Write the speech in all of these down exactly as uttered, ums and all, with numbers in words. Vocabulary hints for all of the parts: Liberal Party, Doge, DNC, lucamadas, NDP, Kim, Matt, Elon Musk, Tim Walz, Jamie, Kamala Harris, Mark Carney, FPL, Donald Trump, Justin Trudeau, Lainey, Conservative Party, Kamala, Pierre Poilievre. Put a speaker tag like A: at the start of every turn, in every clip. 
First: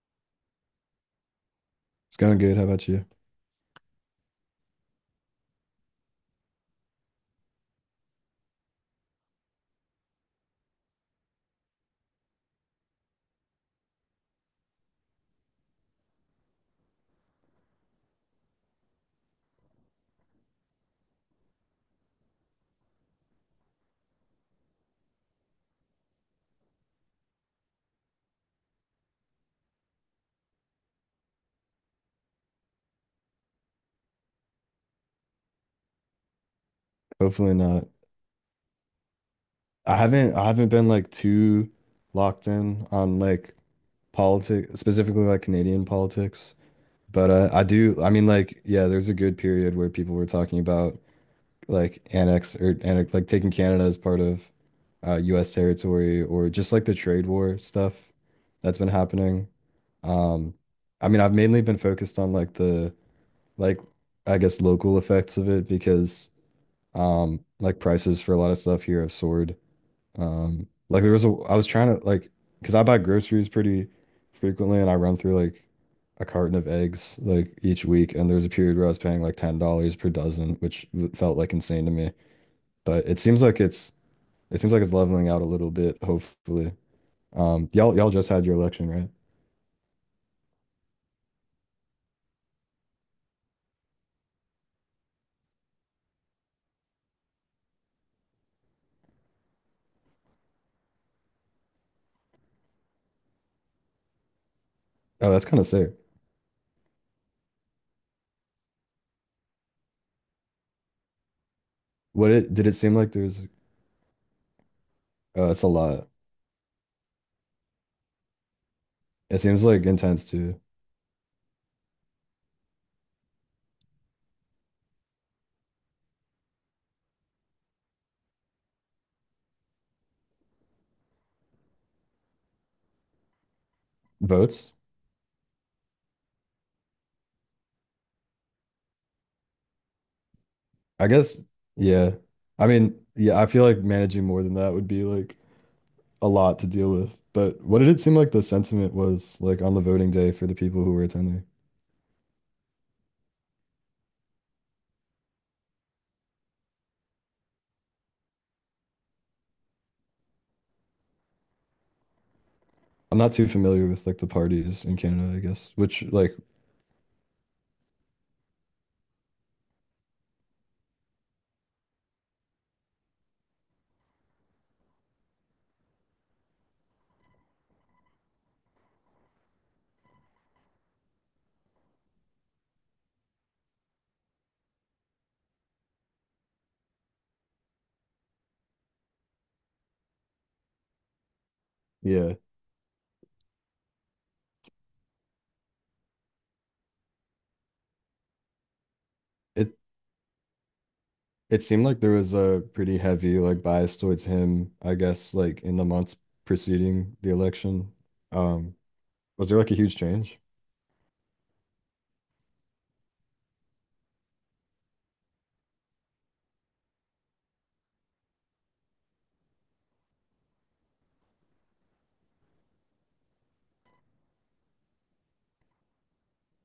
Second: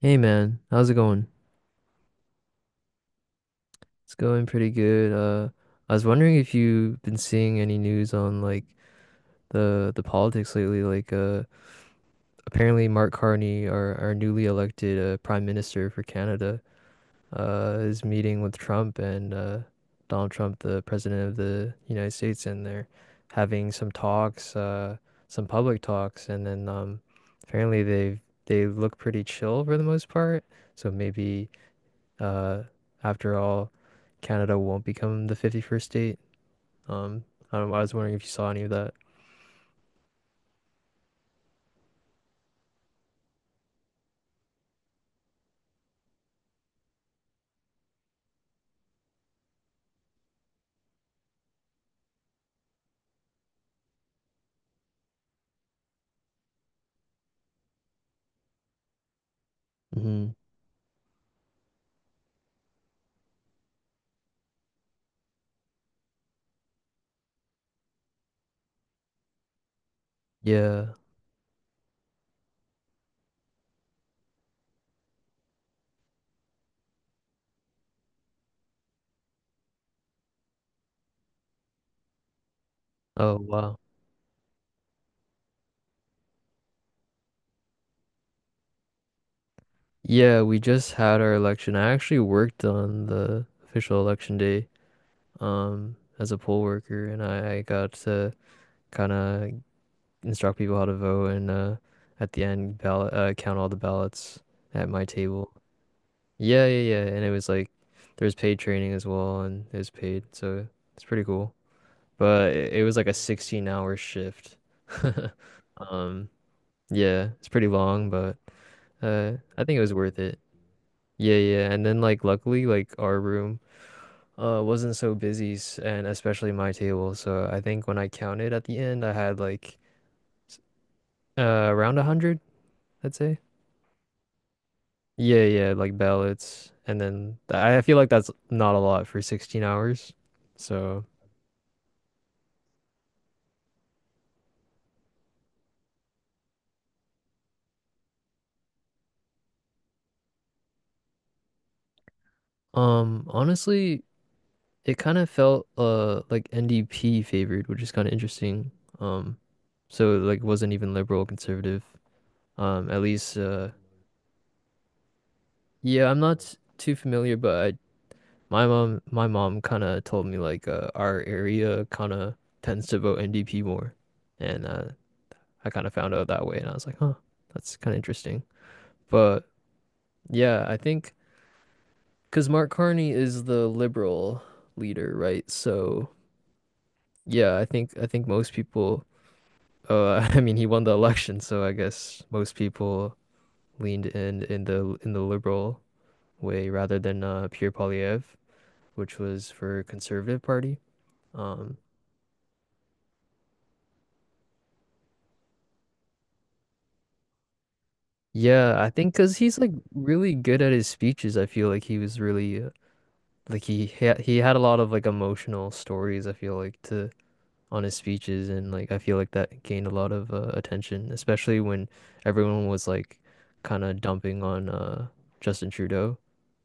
A: Hey man, how's it going?
B: It's going good. How about you?
A: It's going pretty good. Uh, I was wondering if you've been seeing any news on like the the politics lately. Like, uh, apparently Mark Carney, our our newly elected uh, Prime Minister for Canada, uh, is meeting with Trump and uh, Donald Trump, the President of the United States, and they're having some talks, uh, some public talks, and then um, apparently they've they look pretty chill for the most part. So maybe. Uh, After all, Canada won't become the fifty-first state. Um,
B: Hopefully
A: I don't, I
B: not.
A: was wondering if you saw any of that.
B: I haven't I haven't been like too locked in on like politics, specifically like Canadian politics. But uh, I do. I mean, like, yeah, there's a good period where people were talking about like annex or annex like taking Canada as part of uh, U S territory, or just like the trade war stuff that's been happening.
A: Hmm.
B: Um I mean, I've mainly been focused on like the, like, I guess local effects of it, because Um, like prices for a lot of stuff here have soared. Um,
A: Yeah.
B: like there was a, I was trying to, like, because I buy groceries pretty frequently, and I run through like a carton of eggs like each week, and there was a period where I was paying like ten dollars per dozen, which w- felt like insane to me. But it
A: Oh,
B: seems like
A: wow.
B: it's it seems like it's leveling out a little bit, hopefully. Um, y'all y'all just had your election, right?
A: Yeah, we just had our election. I actually worked on the official election day, um, as a poll worker, and I, I got to kind of instruct people how to vote and uh, at the end ballot uh, count all the ballots at my
B: Oh, that's
A: table.
B: kind of sick.
A: Yeah, yeah, yeah. And it was like there was paid training as well, and it was paid, so it's pretty cool.
B: What it
A: but
B: did
A: it,
B: it
A: it
B: seem
A: was like
B: like
A: a
B: there's.
A: sixteen hour shift.
B: Uh, it's a lot.
A: Um, yeah, it's pretty long, but uh,
B: It
A: I
B: seems
A: think it
B: like
A: was worth
B: intense
A: it.
B: too.
A: Yeah, yeah. And then like luckily like our room uh wasn't so busy s- and especially my table. So I think when I counted at the end, I had like s- uh around a hundred, I'd say.
B: Votes?
A: Yeah, yeah, like ballots. And then th- I feel like that's not a lot for sixteen hours. So,
B: I guess, yeah. I mean, yeah, I feel like managing more than that would be like a lot to deal with. But what did it seem like the sentiment was like on the voting day for the people who were attending?
A: um, honestly, it kind of felt uh like N D P favored, which is kind of interesting. Um, so like it wasn't even liberal conservative. Um, at
B: I'm not
A: least
B: too
A: uh
B: familiar with like the parties in Canada, I guess, which,
A: Yeah, I'm
B: like,
A: not s- too familiar, but I, my mom my mom kind of told me like uh, our area kind of tends to vote N D P more, and uh, I kind of found out that way, and I was like, huh, that's kind of interesting. But yeah, I think because Mark Carney is the liberal leader, right? So yeah, I think I think most people. Oh, I mean, he won the election, so I guess
B: yeah,
A: most people leaned in in the in the liberal way rather than uh, Pierre Poilievre, which was
B: it
A: for Conservative Party.
B: it
A: Um,
B: seemed like there was a pretty heavy like bias towards him, I guess, like in the months preceding the election. Um,
A: yeah, I think because
B: was
A: he's
B: there
A: like
B: like a huge
A: really
B: change?
A: good at his speeches. I feel like he was really uh, like he ha he had a lot of like emotional stories. I feel like to on his speeches, and like I feel like that gained a lot of uh, attention, especially when everyone was like kind of dumping on uh, Justin Trudeau.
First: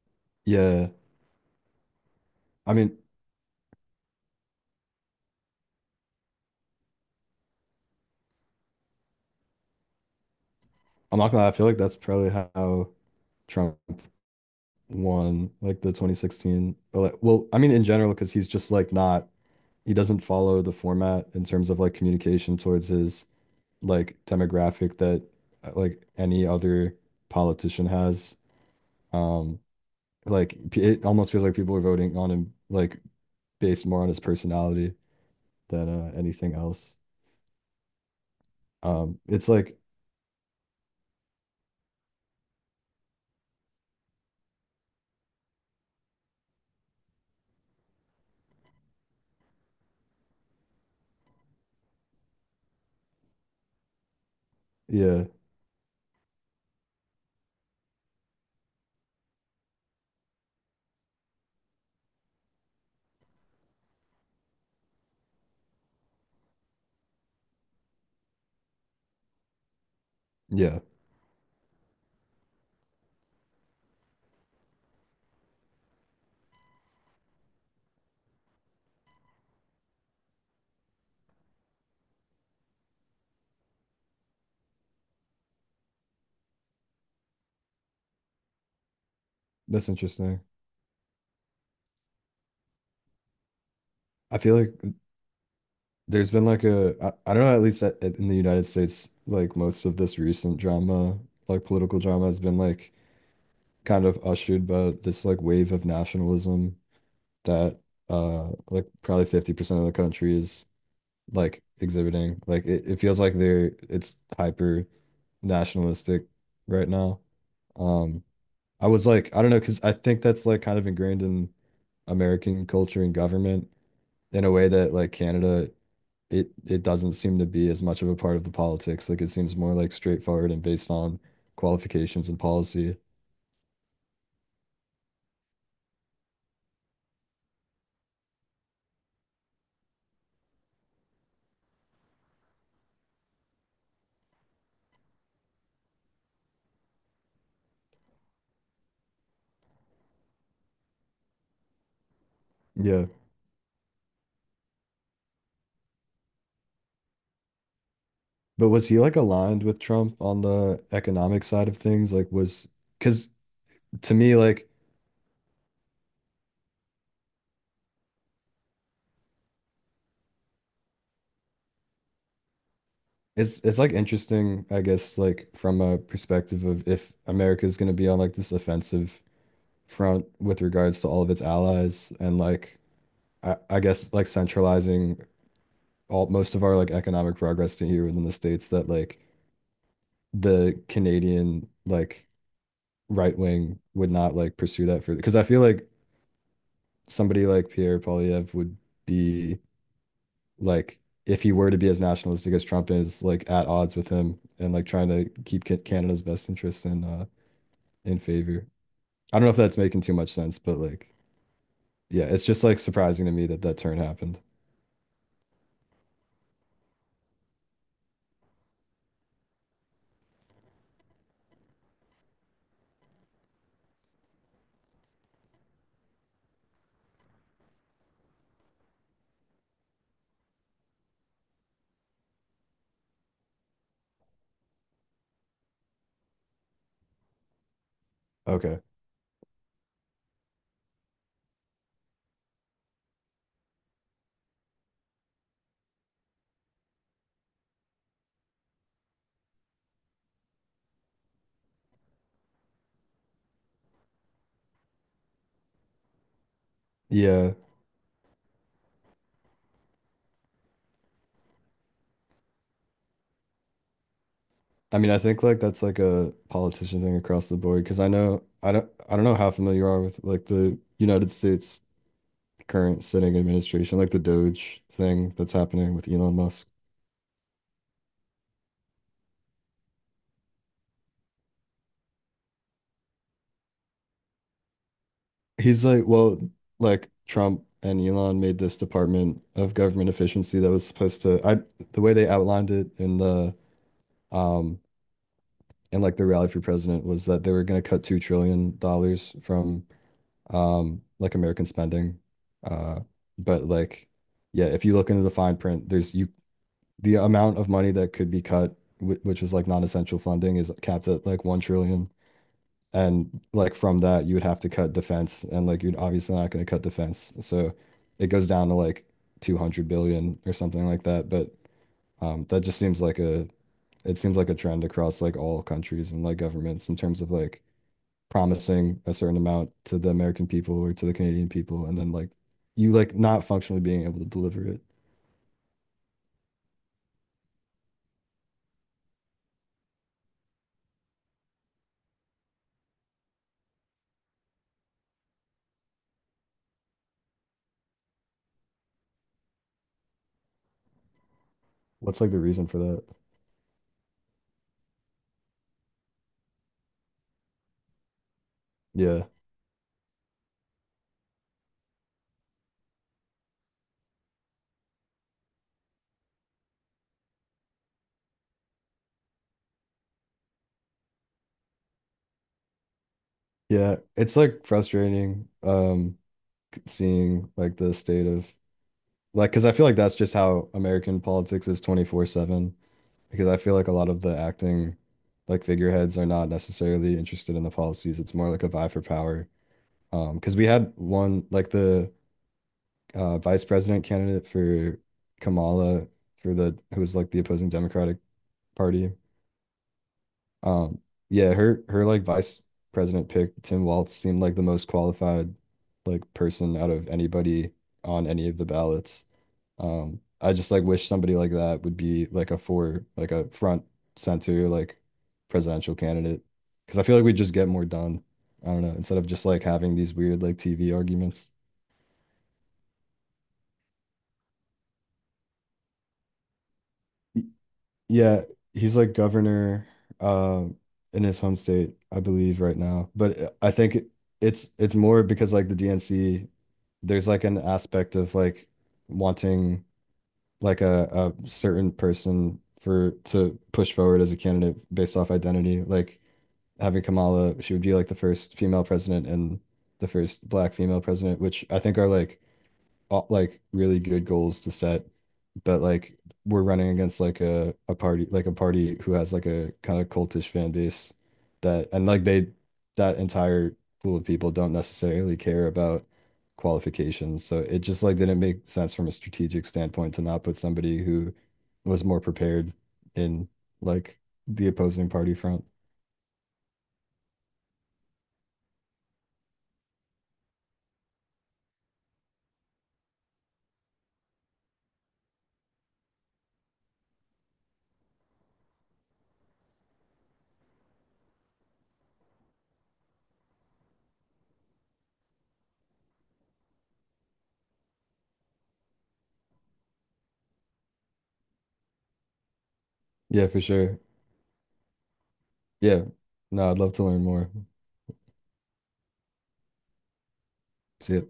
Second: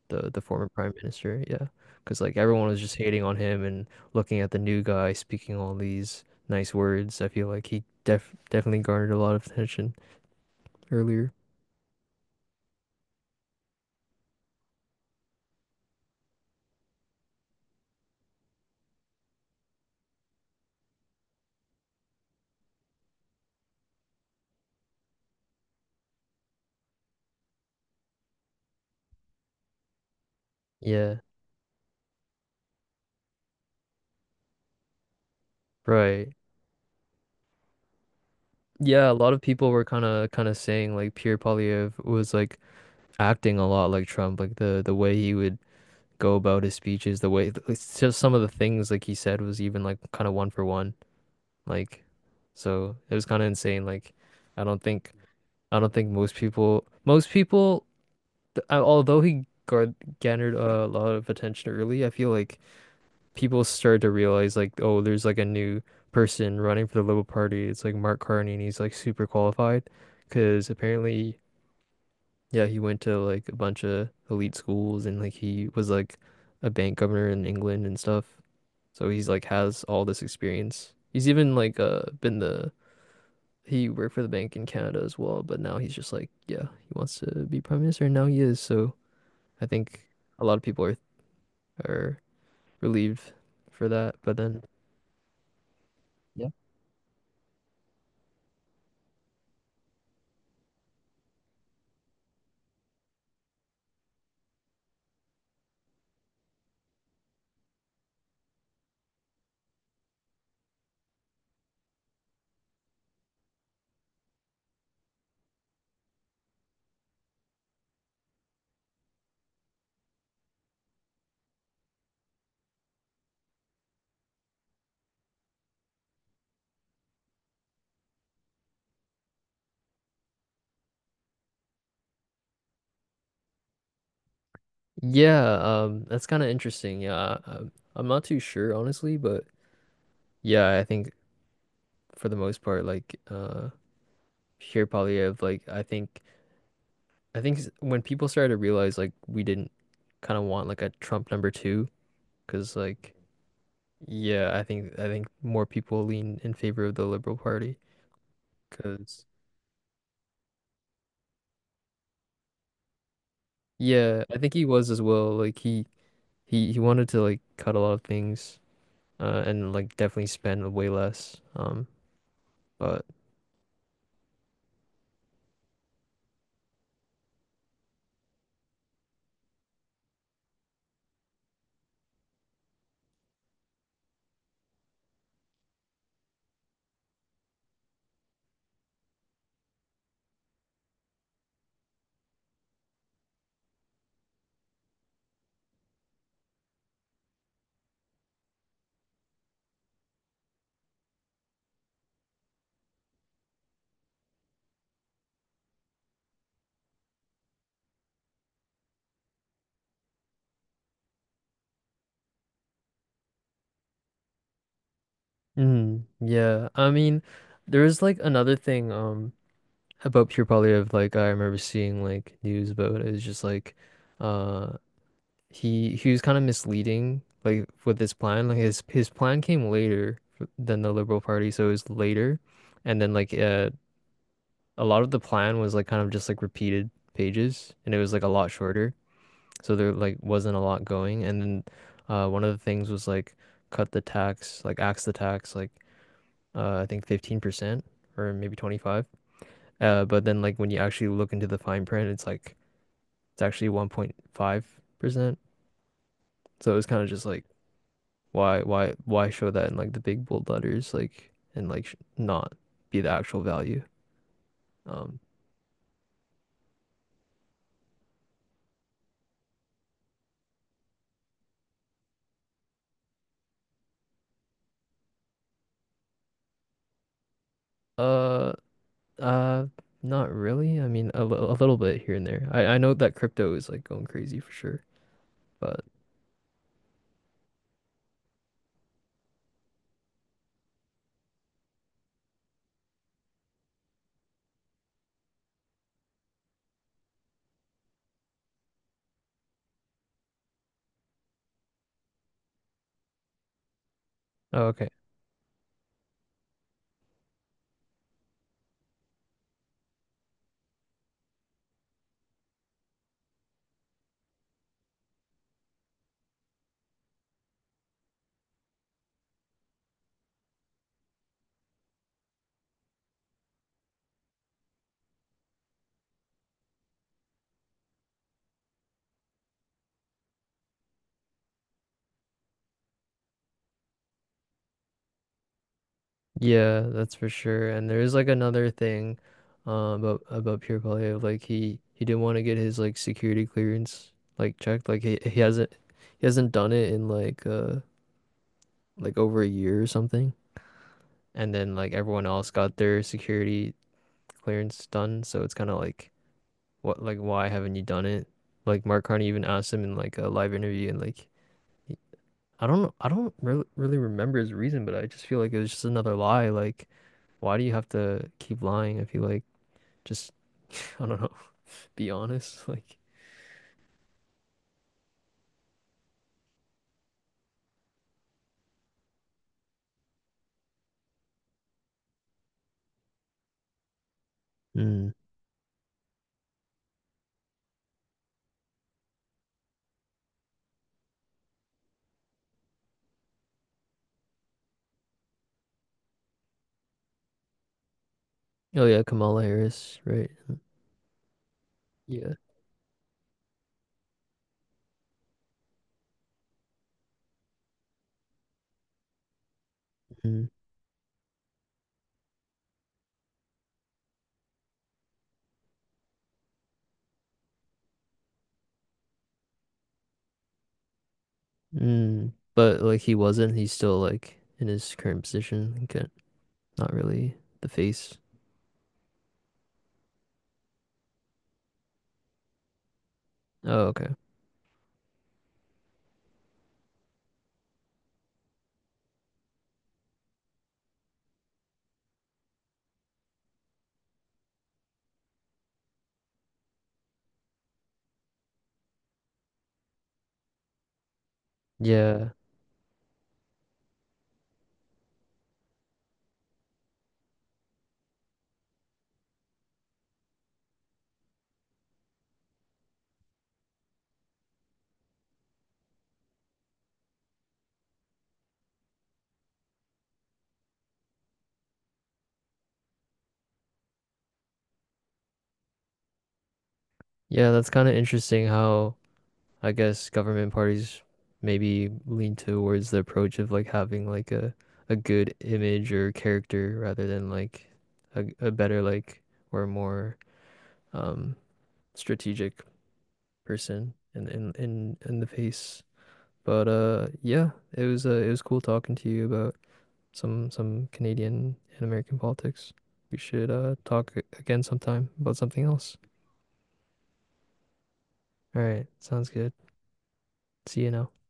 A: the the former
B: Yeah.
A: prime minister. Yeah, because like everyone
B: I
A: was just
B: mean,
A: hating on him and looking at the new guy speaking all these nice words. I feel like he def definitely garnered a lot of attention
B: I'm not
A: earlier.
B: gonna lie, I feel like that's probably how Trump won like the twenty sixteen ele- well, I mean, in general, because he's just like not, he doesn't follow the format in terms of like communication towards his like demographic that uh, like any other politician has. um like p- it
A: Yeah,
B: almost feels like people are voting on him like based more on his personality than uh,
A: right.
B: anything else.
A: Yeah, a
B: Um
A: lot of
B: it's
A: people
B: like,
A: were kind of kind of saying like Pierre Poilievre was like acting a lot like Trump, like the the way he would go about his speeches, the way it's just some of the things like he said was even like kind of one for one, like so it was kind of insane. Like I don't think.
B: yeah,
A: I don't think most people, most people, th- uh, although he gar garnered a lot of attention early, I feel like people started to realize like, oh, there's like a new person running for the Liberal Party. It's like Mark Carney, and he's like super qualified, because
B: yeah,
A: apparently, yeah, he went to like a bunch of elite schools, and like he was like a bank governor in England and stuff. So he's like has all this experience. He's even like uh been the he worked for the bank in Canada as well, but now he's just like, yeah, he wants to be prime minister, and now he is. So I
B: that's
A: think
B: interesting.
A: a lot of people are are relieved for that. But
B: I feel
A: then,
B: like there's been
A: yeah,
B: like a, I, I don't know, at least at, at- in the United States, like most of this recent drama, like political drama, has been like kind of ushered by this like wave of nationalism, that uh like probably fifty percent of the country is like exhibiting, like it, it feels like they're it's hyper nationalistic right now. um I was like, I don't know, because I think that's like kind of ingrained in American culture and government in a way that like Canada, it it doesn't seem to be as much of a part of the politics. Like it seems more like straightforward and based on qualifications and policy.
A: yeah, um, that's kind of interesting. Yeah, um, I'm I'm not too sure honestly, but yeah, I think for the most part, like, uh, here probably have like I think I think s- when people started to realize like we didn't kind of want like a Trump number two, because
B: Yeah.
A: like. Yeah, I think I think more people lean in favor of the Liberal Party.
B: But was he like
A: Cause
B: aligned with Trump on the economic side of things? Like was because, to
A: yeah,
B: me,
A: I think he
B: like
A: was as well. Like he he he wanted to like cut a lot of things, uh, and like definitely spend way less. Um, but
B: it's it's like interesting, I guess, like from a perspective of, if America is going to be on like this offensive front with regards to all of its allies, and like I, I guess like centralizing all most of our like economic progress to here within the states, that like the Canadian like right wing would not like pursue that further, because I feel like somebody like Pierre Poilievre would be like, if he were to be as nationalistic as Trump, is like at odds with him and like trying to keep Ca- Canada's best interests in uh in favor. I don't know if that's making too much sense, but like, yeah, it's just like surprising to me that that turn happened.
A: mm, yeah, I mean, there is like another thing um about Pure Polyev. Like I remember seeing like news about it. It was just like, uh, he he was kind of misleading like with his plan. Like his his plan came later f- than the Liberal Party, so it was later, and then like uh a lot of the plan was like kind of just like repeated pages and it was like a lot
B: Okay.
A: shorter. So there like wasn't a lot going. And then uh one of the things was like cut the tax, like axe the tax like uh I think fifteen percent or maybe twenty-five. Uh but then like when you actually look into the fine print it's like it's actually one point five percent. So it was kind of just like
B: Yeah.
A: why why why show that in like the big bold letters like and like not be the actual value.
B: I mean, I
A: Um
B: think like that's like a politician thing across the board, because I know I don't I don't know how familiar you are with like the United States current sitting administration, like the Doge thing that's happening with Elon Musk.
A: uh Uh, Not really. I mean, a, li- a little bit here and there. I, I know that crypto is like going crazy for sure,
B: He's
A: but
B: like, well, like, Trump and Elon made this Department of Government Efficiency that was supposed to, I, the way they outlined it in the, um, in like the rally for president, was that they were going to cut two trillion dollars from, um, like, American spending. Uh, but like,
A: oh,
B: yeah, if
A: okay.
B: you look into the fine print, there's you, the amount of money that could be cut, wh- which was like non-essential funding, is capped at like one trillion. And like, from that, you would have to cut defense, and like, you're obviously not going to cut defense. So it goes down to like two hundred billion or something like that. But um, that just seems like a, it seems like a trend across like all countries and like governments in terms of like promising a certain amount to the American people or to the Canadian people, and then like, you like not functionally being able to deliver it.
A: Yeah, that's for sure. And there is like another thing, uh, about about Pierre Polyev. Like he he didn't want to get his like security clearance like checked. Like he he hasn't he hasn't done it in like uh like over a year or something. And then like
B: What's
A: everyone
B: like the
A: else
B: reason
A: got
B: for
A: their
B: that?
A: security clearance done. So it's kind of like what like why haven't you done it? Like Mark
B: Yeah.
A: Carney even asked him in like a live interview and like. I don't know. I don't re really remember his reason, but I just feel like it was just another lie. Like, why do you have to keep lying if you like just, I don't know, be honest? Like,
B: Yeah, it's like frustrating, um seeing like the state of. Like, because I feel like that's just how American politics is twenty-four seven. Because I feel like a lot of the acting,
A: mm.
B: like, figureheads, are not necessarily interested in the policies. It's more like a vie for power. Um, because we had one, like the uh, vice president candidate for Kamala, for the who was like the opposing Democratic
A: Oh yeah,
B: Party.
A: Kamala Harris, right?
B: um, yeah, her her like
A: Yeah.
B: vice president pick, Tim Walz, seemed like the most qualified like person out of anybody on any of the ballots. Um,
A: Mm.
B: I just like wish somebody like that would be like a, for like a front center like presidential candidate, because I feel like we just get more done. I don't know, instead of just like having these weird like T V arguments.
A: Mm. But like he wasn't. He's still like in his current position. Like, uh, not really the face.
B: Yeah, he's like governor um in his home state, I believe, right now. But uh, I
A: Oh,
B: think
A: okay.
B: it, it's it's more because like the D N C, there's like an aspect of like wanting like a, a certain person for to push forward as a candidate based off identity. Like having Kamala, she would be like the first female president and the first black female president, which I think are
A: Yeah.
B: like uh, like really good goals to set, but like we're running against like a a party like a party who has like a kind of cultish fan base that, and like they that entire pool of people don't necessarily care about qualifications. So it just like didn't make sense from a strategic standpoint to not put somebody who was more prepared in like the opposing party front.
A: Yeah, that's kind of interesting how. I guess government parties maybe lean towards the approach of like having like a a good image or character rather than like a, a better like or more um strategic person in in in, in the face. But uh yeah, it was uh, it was cool talking to you about some some Canadian and American politics. We
B: Yeah,
A: should
B: for
A: uh
B: sure.
A: talk again sometime about something else.
B: Yeah. No, I'd love to learn more.
A: All right, sounds good. See you now.
B: See ya.